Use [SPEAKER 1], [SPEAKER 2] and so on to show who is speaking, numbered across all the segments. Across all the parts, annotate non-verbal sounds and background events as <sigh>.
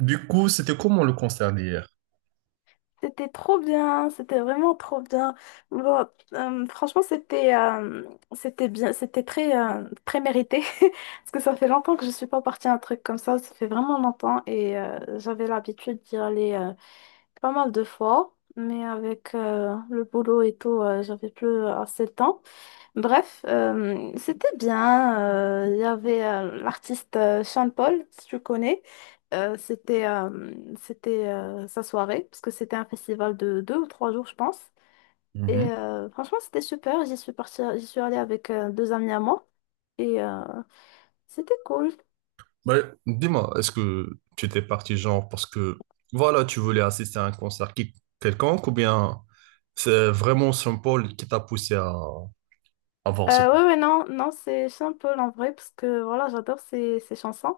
[SPEAKER 1] Du coup, c'était comment le concert d'hier?
[SPEAKER 2] C'était trop bien, c'était vraiment trop bien. Bon, franchement, c'était bien, c'était très très mérité <laughs> parce que ça fait longtemps que je suis pas partie à un truc comme ça fait vraiment longtemps et j'avais l'habitude d'y aller pas mal de fois, mais avec le boulot et tout, j'avais plus assez de temps. Bref, c'était bien. Il y avait l'artiste Sean Paul, si tu connais. Euh, c'était euh, c'était sa soirée, parce que c'était un festival de deux ou trois jours, je pense. Et
[SPEAKER 1] Mhm.
[SPEAKER 2] franchement, c'était super. J'y suis partie, j'y suis allée avec deux amis à moi. Et c'était cool.
[SPEAKER 1] Bah, dis-moi, est-ce que tu étais parti genre parce que voilà, tu voulais assister à un concert quelconque, ou bien c'est vraiment Saint-Paul qui t'a poussé à voir ce...
[SPEAKER 2] Ouais, ouais, non, non, c'est Sean Paul en vrai, parce que voilà, j'adore ses chansons.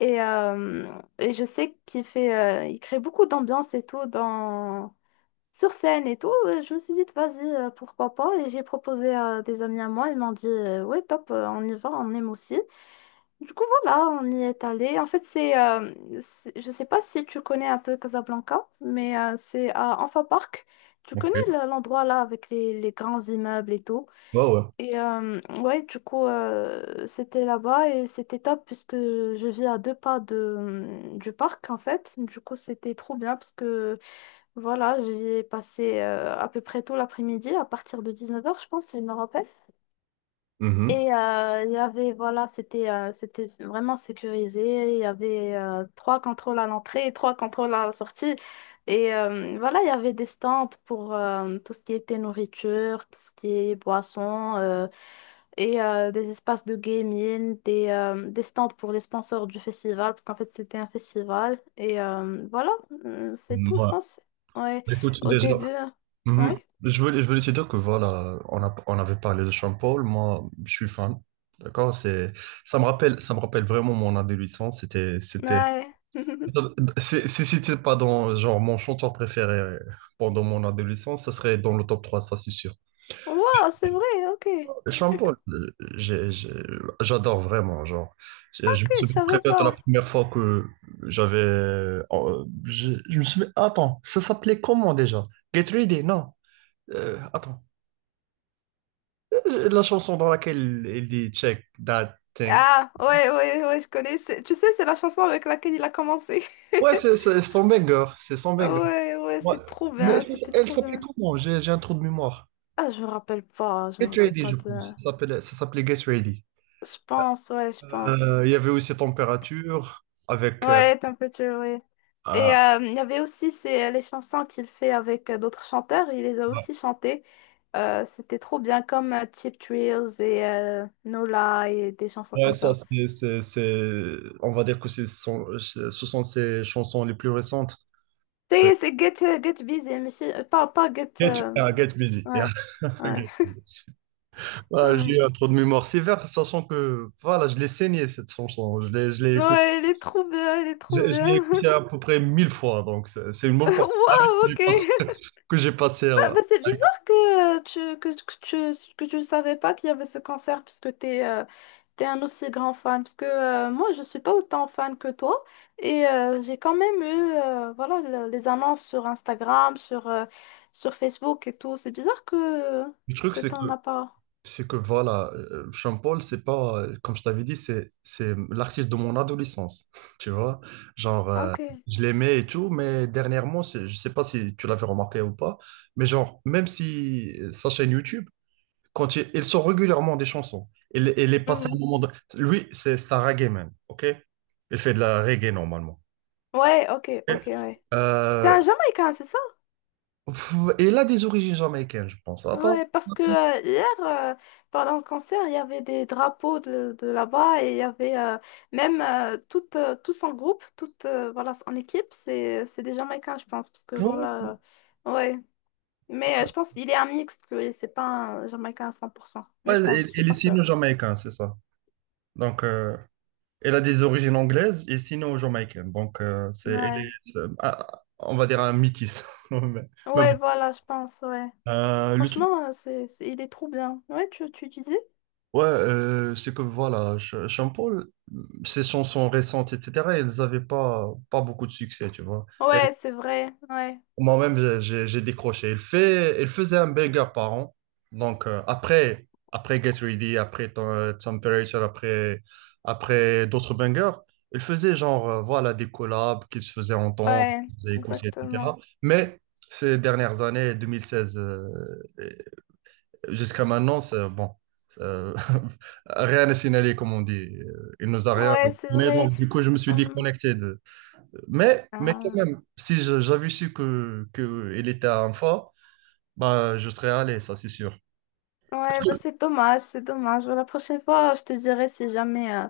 [SPEAKER 2] Et, euh, et je sais qu'il fait, il crée beaucoup d'ambiance et tout dans. Sur scène et tout, je me suis dit, vas-y, pourquoi pas. Et j'ai proposé à des amis à moi, ils m'ont dit, ouais, top, on y va, on aime aussi. Du coup, voilà, on y est allé. En fait, je sais pas si tu connais un peu Casablanca, mais c'est à Anfa Park. Tu connais
[SPEAKER 1] Ok.
[SPEAKER 2] l'endroit là avec les grands immeubles et tout.
[SPEAKER 1] Ouais, ouais.
[SPEAKER 2] Et ouais, du coup, c'était là-bas et c'était top puisque je vis à deux pas du parc en fait. Du coup, c'était trop bien parce que. Voilà, j'y ai passé à peu près tout l'après-midi, à partir de 19h, je pense, il me rappelle.
[SPEAKER 1] Mhm.
[SPEAKER 2] Et il y avait, voilà, c'était vraiment sécurisé. Il y avait trois contrôles à l'entrée et trois contrôles à la sortie. Et voilà, il y avait des stands pour tout ce qui était nourriture, tout ce qui est boisson. Et des espaces de gaming, des stands pour les sponsors du festival, parce qu'en fait c'était un festival. Et voilà, c'est tout, je
[SPEAKER 1] Ouais.
[SPEAKER 2] pense. Ouais,
[SPEAKER 1] Écoute,
[SPEAKER 2] au
[SPEAKER 1] déjà,
[SPEAKER 2] début, hein.
[SPEAKER 1] mhm,
[SPEAKER 2] Ouais,
[SPEAKER 1] je voulais, je voulais te dire que voilà, on a, on avait parlé de Saint-Paul, moi, je suis fan, d'accord? C'est, ça me rappelle vraiment mon adolescence, c'était, c'était...
[SPEAKER 2] ouais. <laughs>
[SPEAKER 1] Si, si c'était pas dans genre mon chanteur préféré pendant mon adolescence, ça serait dans le top 3, ça c'est sûr.
[SPEAKER 2] Wow, c'est vrai, ok.
[SPEAKER 1] Sean Paul, j'adore vraiment, genre. Je
[SPEAKER 2] Ok,
[SPEAKER 1] me
[SPEAKER 2] je
[SPEAKER 1] souviens très
[SPEAKER 2] savais
[SPEAKER 1] bien de la
[SPEAKER 2] pas.
[SPEAKER 1] première fois que j'avais. Je me souviens. Attends, ça s'appelait comment déjà? Get Ready, non. Attends. La chanson dans laquelle il dit Check that thing.
[SPEAKER 2] Ah, ouais, ouais, ouais, je connais. Tu sais, c'est la chanson avec laquelle il a commencé.
[SPEAKER 1] Ouais,
[SPEAKER 2] <laughs>
[SPEAKER 1] c'est son banger, c'est son banger.
[SPEAKER 2] Ouais, ouais,
[SPEAKER 1] Ouais.
[SPEAKER 2] c'est trop
[SPEAKER 1] Mais
[SPEAKER 2] bien, c'était
[SPEAKER 1] elle
[SPEAKER 2] trop
[SPEAKER 1] s'appelait
[SPEAKER 2] bien.
[SPEAKER 1] comment? J'ai un trou de mémoire.
[SPEAKER 2] Ah, je me rappelle pas, je me
[SPEAKER 1] Get
[SPEAKER 2] rappelle
[SPEAKER 1] Ready,
[SPEAKER 2] pas
[SPEAKER 1] je pense.
[SPEAKER 2] de...
[SPEAKER 1] Ça s'appelait Get Ready.
[SPEAKER 2] Je pense.
[SPEAKER 1] Il y avait aussi Température avec.
[SPEAKER 2] Ouais, t'es un peu tué, ouais. Et
[SPEAKER 1] Ah,
[SPEAKER 2] il y avait aussi les chansons qu'il fait avec d'autres chanteurs, il les a
[SPEAKER 1] ouais,
[SPEAKER 2] aussi chantées. C'était trop bien, comme Cheap Thrills et Nola et des chansons
[SPEAKER 1] ouais,
[SPEAKER 2] comme
[SPEAKER 1] ça,
[SPEAKER 2] ça.
[SPEAKER 1] c'est- on va dire que c'est son- ce sont ses chansons les plus récentes. C'est
[SPEAKER 2] C'est Get Busy, mais pas Get...
[SPEAKER 1] Get, ah, Get Busy. Yeah.
[SPEAKER 2] Ouais,
[SPEAKER 1] <laughs>
[SPEAKER 2] ouais,
[SPEAKER 1] Ok. Ah, j'ai
[SPEAKER 2] ouais.
[SPEAKER 1] eu trop de mémoire sévère, sachant que voilà, je l'ai saigné cette chanson. Je l'ai écouté.
[SPEAKER 2] Ouais, il est trop bien, il est trop
[SPEAKER 1] Je
[SPEAKER 2] bien.
[SPEAKER 1] l'ai écouté à
[SPEAKER 2] <laughs>
[SPEAKER 1] peu près mille fois, donc c'est une bonne partie de ma vie
[SPEAKER 2] Waouh,
[SPEAKER 1] que j'ai
[SPEAKER 2] ok.
[SPEAKER 1] passée. <laughs> Que j'ai passé,
[SPEAKER 2] Ah,
[SPEAKER 1] hein.
[SPEAKER 2] bah, c'est bizarre que tu, que tu ne savais pas qu'il y avait ce concert puisque tu es un aussi grand fan. Parce que moi, je ne suis pas autant fan que toi. Et j'ai quand même eu voilà, les annonces sur Instagram, sur Facebook et tout. C'est bizarre que,
[SPEAKER 1] Le truc,
[SPEAKER 2] que
[SPEAKER 1] c'est
[SPEAKER 2] tu
[SPEAKER 1] que
[SPEAKER 2] n'en as pas.
[SPEAKER 1] C'est que voilà, Sean Paul, c'est pas, comme je t'avais dit, c'est l'artiste de mon adolescence, <laughs> tu vois. Genre,
[SPEAKER 2] Ah, ok.
[SPEAKER 1] je l'aimais et tout, mais dernièrement, c'est- je sais pas si tu l'avais remarqué ou pas, mais genre, même si sa chaîne YouTube, quand il sort régulièrement des chansons, il est passé
[SPEAKER 2] Hmm.
[SPEAKER 1] un moment de... Lui, c'est un reggae man, ok? Il fait de la reggae normalement.
[SPEAKER 2] Ouais, ok, ok,
[SPEAKER 1] Ok.
[SPEAKER 2] ouais. C'est
[SPEAKER 1] Euh,
[SPEAKER 2] un Jamaïcain, c'est ça?
[SPEAKER 1] pff, et il a des origines jamaïcaines, je pense. Attends,
[SPEAKER 2] Ouais, parce que hier, pendant le concert, il y avait des drapeaux de là-bas et il y avait même tout, tous en groupe, tout, voilà, en équipe, c'est des Jamaïcains, je pense, parce que
[SPEAKER 1] ouais,
[SPEAKER 2] voilà, ouais. Mais je pense qu'il est un mixte, lui, c'est pas un Jamaïcain à 100%, mais
[SPEAKER 1] ouais,
[SPEAKER 2] je pense, je suis
[SPEAKER 1] il est
[SPEAKER 2] pas sûre.
[SPEAKER 1] signé jamaïcain, c'est ça. Donc... elle a des origines anglaises et sinon jamaïcaines. Donc, c'est, elle
[SPEAKER 2] Ouais,
[SPEAKER 1] est, c'est- ah, on va dire un métis. <laughs> Mais mais
[SPEAKER 2] ouais,
[SPEAKER 1] bon.
[SPEAKER 2] voilà, je pense, ouais.
[SPEAKER 1] Euh, le truc,
[SPEAKER 2] Franchement, il est trop bien. Ouais, tu disais?
[SPEAKER 1] ouais, c'est que voilà, Sean Paul, ses chansons récentes, etc., elles n'avaient pas, pas beaucoup de succès, tu vois.
[SPEAKER 2] Ouais, c'est vrai, ouais,
[SPEAKER 1] Moi-même, j'ai j'ai décroché. Il fait, il faisait un burger par an. Donc, après, après Get Ready, après Temperature, après, après d'autres bangers, il faisait genre, voilà, des collabs qui se faisaient entendre,
[SPEAKER 2] ouais,
[SPEAKER 1] qui se faisaient écouter, etc.
[SPEAKER 2] exactement.
[SPEAKER 1] Mais ces dernières années, 2016 et jusqu'à maintenant, c'est bon. euh, <laughs> Rien n'est signalé, comme on dit. Il nous a rien
[SPEAKER 2] Ouais, c'est
[SPEAKER 1] donné.
[SPEAKER 2] vrai.
[SPEAKER 1] Donc, du coup, je me suis déconnecté, mais quand
[SPEAKER 2] Hum.
[SPEAKER 1] même, si j'avais su que il était à Anfa, bah, je serais allé, ça c'est sûr. Parce
[SPEAKER 2] Ouais, bah
[SPEAKER 1] que-
[SPEAKER 2] c'est dommage, c'est dommage. Bah, la prochaine fois, je te dirai si jamais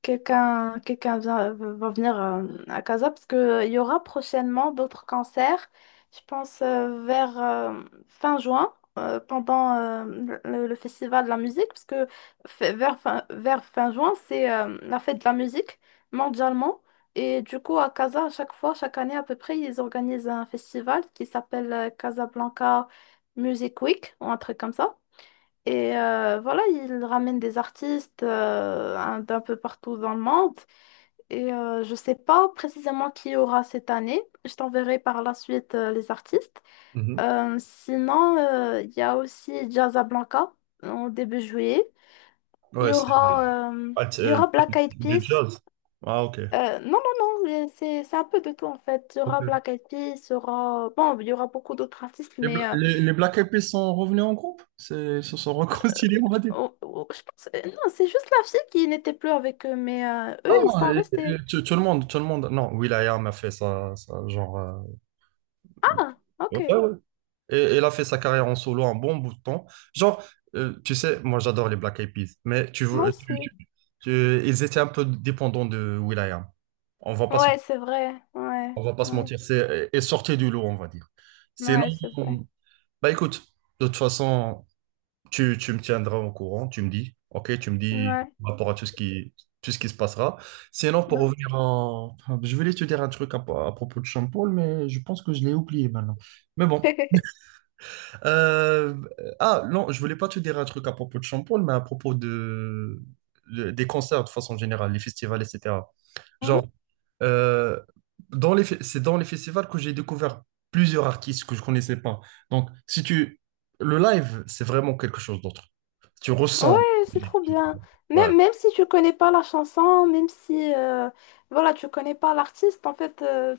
[SPEAKER 2] quelqu'un va venir à Casa, parce que il y aura prochainement d'autres concerts, je pense vers fin juin, pendant le festival de la musique, parce que vers fin juin, c'est la fête de la musique mondialement. Et du coup, à Casa, à chaque fois, chaque année à peu près, ils organisent un festival qui s'appelle Casablanca Music Week, ou un truc comme ça. Et voilà, ils ramènent des artistes d'un peu partout dans le monde. Et je ne sais pas précisément qui y aura cette année. Je t'enverrai par la suite les artistes.
[SPEAKER 1] Mhm.
[SPEAKER 2] Sinon, il y a aussi Jazzablanca en début juillet. Il
[SPEAKER 1] Ouais,
[SPEAKER 2] y
[SPEAKER 1] c'est
[SPEAKER 2] aura, euh,
[SPEAKER 1] ah, c'est,
[SPEAKER 2] il y aura Black Eyed
[SPEAKER 1] du
[SPEAKER 2] Peas.
[SPEAKER 1] jazz. Ah, ok.
[SPEAKER 2] Non, non, non, mais c'est un peu de tout en fait. Il y
[SPEAKER 1] Ok.
[SPEAKER 2] aura Black Eyed Peas, il y aura... Bon, il y aura beaucoup d'autres artistes,
[SPEAKER 1] Les,
[SPEAKER 2] mais...
[SPEAKER 1] Les Black Eyed Peas sont revenus en groupe? C'est- ils se sont <laughs> réconciliés, on va dire.
[SPEAKER 2] Oh, oh, je pense... Non, c'est juste la fille qui n'était plus avec eux, mais eux,
[SPEAKER 1] Non,
[SPEAKER 2] ils sont restés.
[SPEAKER 1] tout, tout le monde, tout le monde. Non, will.i.am a fait ça, ça genre.
[SPEAKER 2] Ah, ok.
[SPEAKER 1] Ouais, ouais, et a fait sa carrière en solo un bon bout de temps. Genre, tu sais, moi j'adore les Black Eyed Peas, mais tu, veux,
[SPEAKER 2] Moi aussi.
[SPEAKER 1] ils étaient un peu dépendants de Will.i.am. On va pas se,
[SPEAKER 2] Ouais, c'est vrai. Ouais,
[SPEAKER 1] on va pas se
[SPEAKER 2] ouais,
[SPEAKER 1] mentir, c'est et sortez du lot, on va dire. Sinon,
[SPEAKER 2] ouais, c'est vrai.
[SPEAKER 1] bah écoute, de toute façon, tu me tiendras au courant, tu me dis, ok, tu me dis
[SPEAKER 2] Ouais,
[SPEAKER 1] par rapport à tout ce qui se passera. Sinon, pour
[SPEAKER 2] ouais.
[SPEAKER 1] revenir en... Je voulais te dire un truc à propos de Sean Paul, mais je pense que je l'ai oublié maintenant. Mais bon, euh, ah, non, je voulais pas te dire un truc à propos de Champol, mais à propos de, des concerts de façon générale, les festivals, etc. Genre,
[SPEAKER 2] <laughs> <laughs>
[SPEAKER 1] euh, dans les, c'est dans les festivals que j'ai découvert plusieurs artistes que je connaissais pas. Donc, si tu, le live, c'est vraiment quelque chose d'autre. Tu
[SPEAKER 2] Ouais,
[SPEAKER 1] ressens.
[SPEAKER 2] c'est trop bien.
[SPEAKER 1] Ouais,
[SPEAKER 2] Même si tu connais pas la chanson, même si voilà, tu connais pas l'artiste, en fait,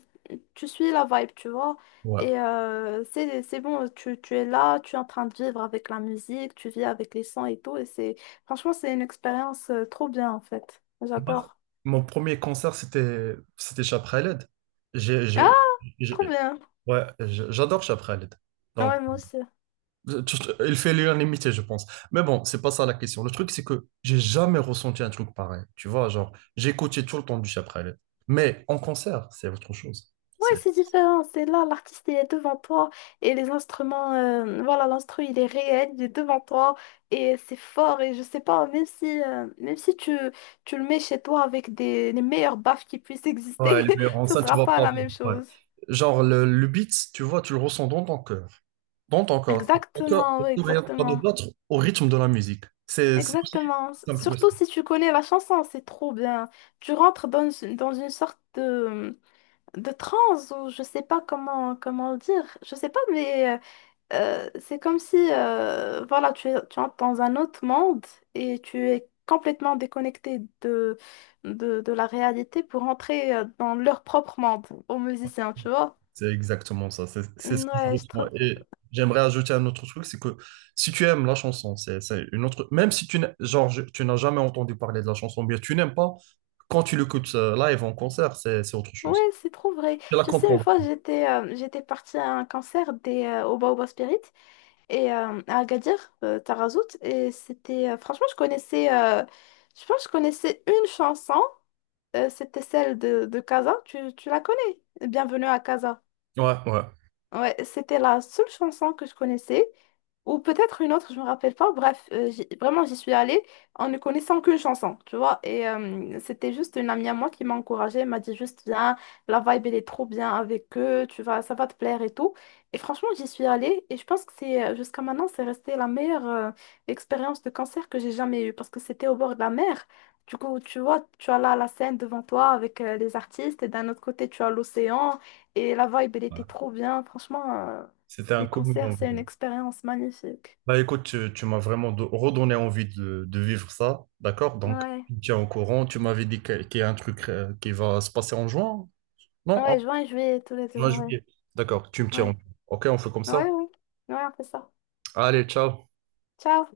[SPEAKER 2] tu suis la vibe, tu vois.
[SPEAKER 1] ouais.
[SPEAKER 2] Et c'est bon, tu es là, tu es en train de vivre avec la musique, tu vis avec les sons et tout. Et c'est franchement, c'est une expérience trop bien, en fait. J'adore.
[SPEAKER 1] Mon premier concert, c'était, c'était Chapraled. J'ai,
[SPEAKER 2] Ah,
[SPEAKER 1] j'ai-
[SPEAKER 2] trop bien.
[SPEAKER 1] ouais, j'ai- j'adore Chapraled. Donc,
[SPEAKER 2] Ouais, moi aussi.
[SPEAKER 1] juste, il fait l'unanimité, je pense. Mais bon, c'est pas ça la question. Le truc, c'est que j'ai jamais ressenti un truc pareil. Tu vois, genre, j'ai écouté tout le temps du Chapralet. Mais en concert, c'est autre chose.
[SPEAKER 2] Ouais,
[SPEAKER 1] C'est...
[SPEAKER 2] c'est différent. C'est là, l'artiste, il est devant toi et les instruments, voilà, l'instru, il est réel, il est devant toi et c'est fort. Et je sais pas, même si tu le mets chez toi avec les meilleures baffes qui puissent exister,
[SPEAKER 1] Ouais, les meilleurs
[SPEAKER 2] <laughs> ce
[SPEAKER 1] enceintes, tu
[SPEAKER 2] sera
[SPEAKER 1] vas pas
[SPEAKER 2] pas
[SPEAKER 1] voir.
[SPEAKER 2] la même
[SPEAKER 1] Ouais.
[SPEAKER 2] chose.
[SPEAKER 1] Genre, le beat, tu vois, tu le ressens dans ton cœur. Dans ton corps.
[SPEAKER 2] Exactement, oui,
[SPEAKER 1] Ton cœur est en train de
[SPEAKER 2] exactement.
[SPEAKER 1] battre au rythme de la musique. C'est aussi
[SPEAKER 2] Exactement.
[SPEAKER 1] simple.
[SPEAKER 2] Surtout si tu connais la chanson, c'est trop bien. Tu rentres dans une sorte de transe ou je sais pas comment le dire. Je sais pas, mais. C'est comme si voilà, tu entres dans un autre monde et tu es complètement déconnecté de la réalité pour entrer dans leur propre monde aux musiciens, tu vois?
[SPEAKER 1] C'est exactement ça, c'est ce
[SPEAKER 2] Mm,
[SPEAKER 1] que je
[SPEAKER 2] ouais, je
[SPEAKER 1] ressens.
[SPEAKER 2] trouve.
[SPEAKER 1] Et j'aimerais ajouter un autre truc, c'est que si tu aimes la chanson, c'est une autre... Même si tu n'as genre, je- tu n'as jamais entendu parler de la chanson, bien tu n'aimes pas, quand tu l'écoutes live en concert, c'est autre
[SPEAKER 2] Ouais,
[SPEAKER 1] chose.
[SPEAKER 2] c'est trop vrai.
[SPEAKER 1] Tu la
[SPEAKER 2] Tu sais, une
[SPEAKER 1] comprends.
[SPEAKER 2] fois, j'étais partie à un concert des Oba Oba Spirit et à Agadir, Tarazout, et c'était franchement, je connaissais je pense que je connaissais une chanson, c'était celle de Casa. Tu la connais? Bienvenue à Casa.
[SPEAKER 1] Ouais, ouais.
[SPEAKER 2] Ouais, c'était la seule chanson que je connaissais, ou peut-être une autre, je me rappelle pas. Bref, vraiment, j'y suis allée en ne connaissant qu'une chanson, tu vois. Et c'était juste une amie à moi qui m'a encouragée, elle m'a dit juste viens, la vibe elle est trop bien avec eux, tu vas, ça va te plaire et tout. Et franchement, j'y suis allée et je pense que c'est jusqu'à maintenant, c'est resté la meilleure expérience de concert que j'ai jamais eue parce que c'était au bord de la mer. Du coup, tu vois, tu as là la scène devant toi avec les artistes et d'un autre côté, tu as l'océan. Et la vibe, elle était
[SPEAKER 1] Ouais.
[SPEAKER 2] trop bien. Franchement,
[SPEAKER 1] C'était un
[SPEAKER 2] les
[SPEAKER 1] commun
[SPEAKER 2] concerts, c'est une
[SPEAKER 1] envie.
[SPEAKER 2] expérience magnifique.
[SPEAKER 1] Bah écoute, tu m'as vraiment redonné envie de vivre ça, d'accord? Donc,
[SPEAKER 2] Ouais.
[SPEAKER 1] tu me tiens au courant, tu m'avais dit qu'il y a un truc qui va se passer en juin? Non, en
[SPEAKER 2] Ouais, juin et juillet, tous les deux.
[SPEAKER 1] juin,
[SPEAKER 2] Ouais.
[SPEAKER 1] juillet. D'accord, tu me tiens.
[SPEAKER 2] Ouais.
[SPEAKER 1] Au- Ok, on fait comme ça.
[SPEAKER 2] Ouais, ouais. Ouais, on fait ça.
[SPEAKER 1] Allez, ciao.
[SPEAKER 2] Ciao.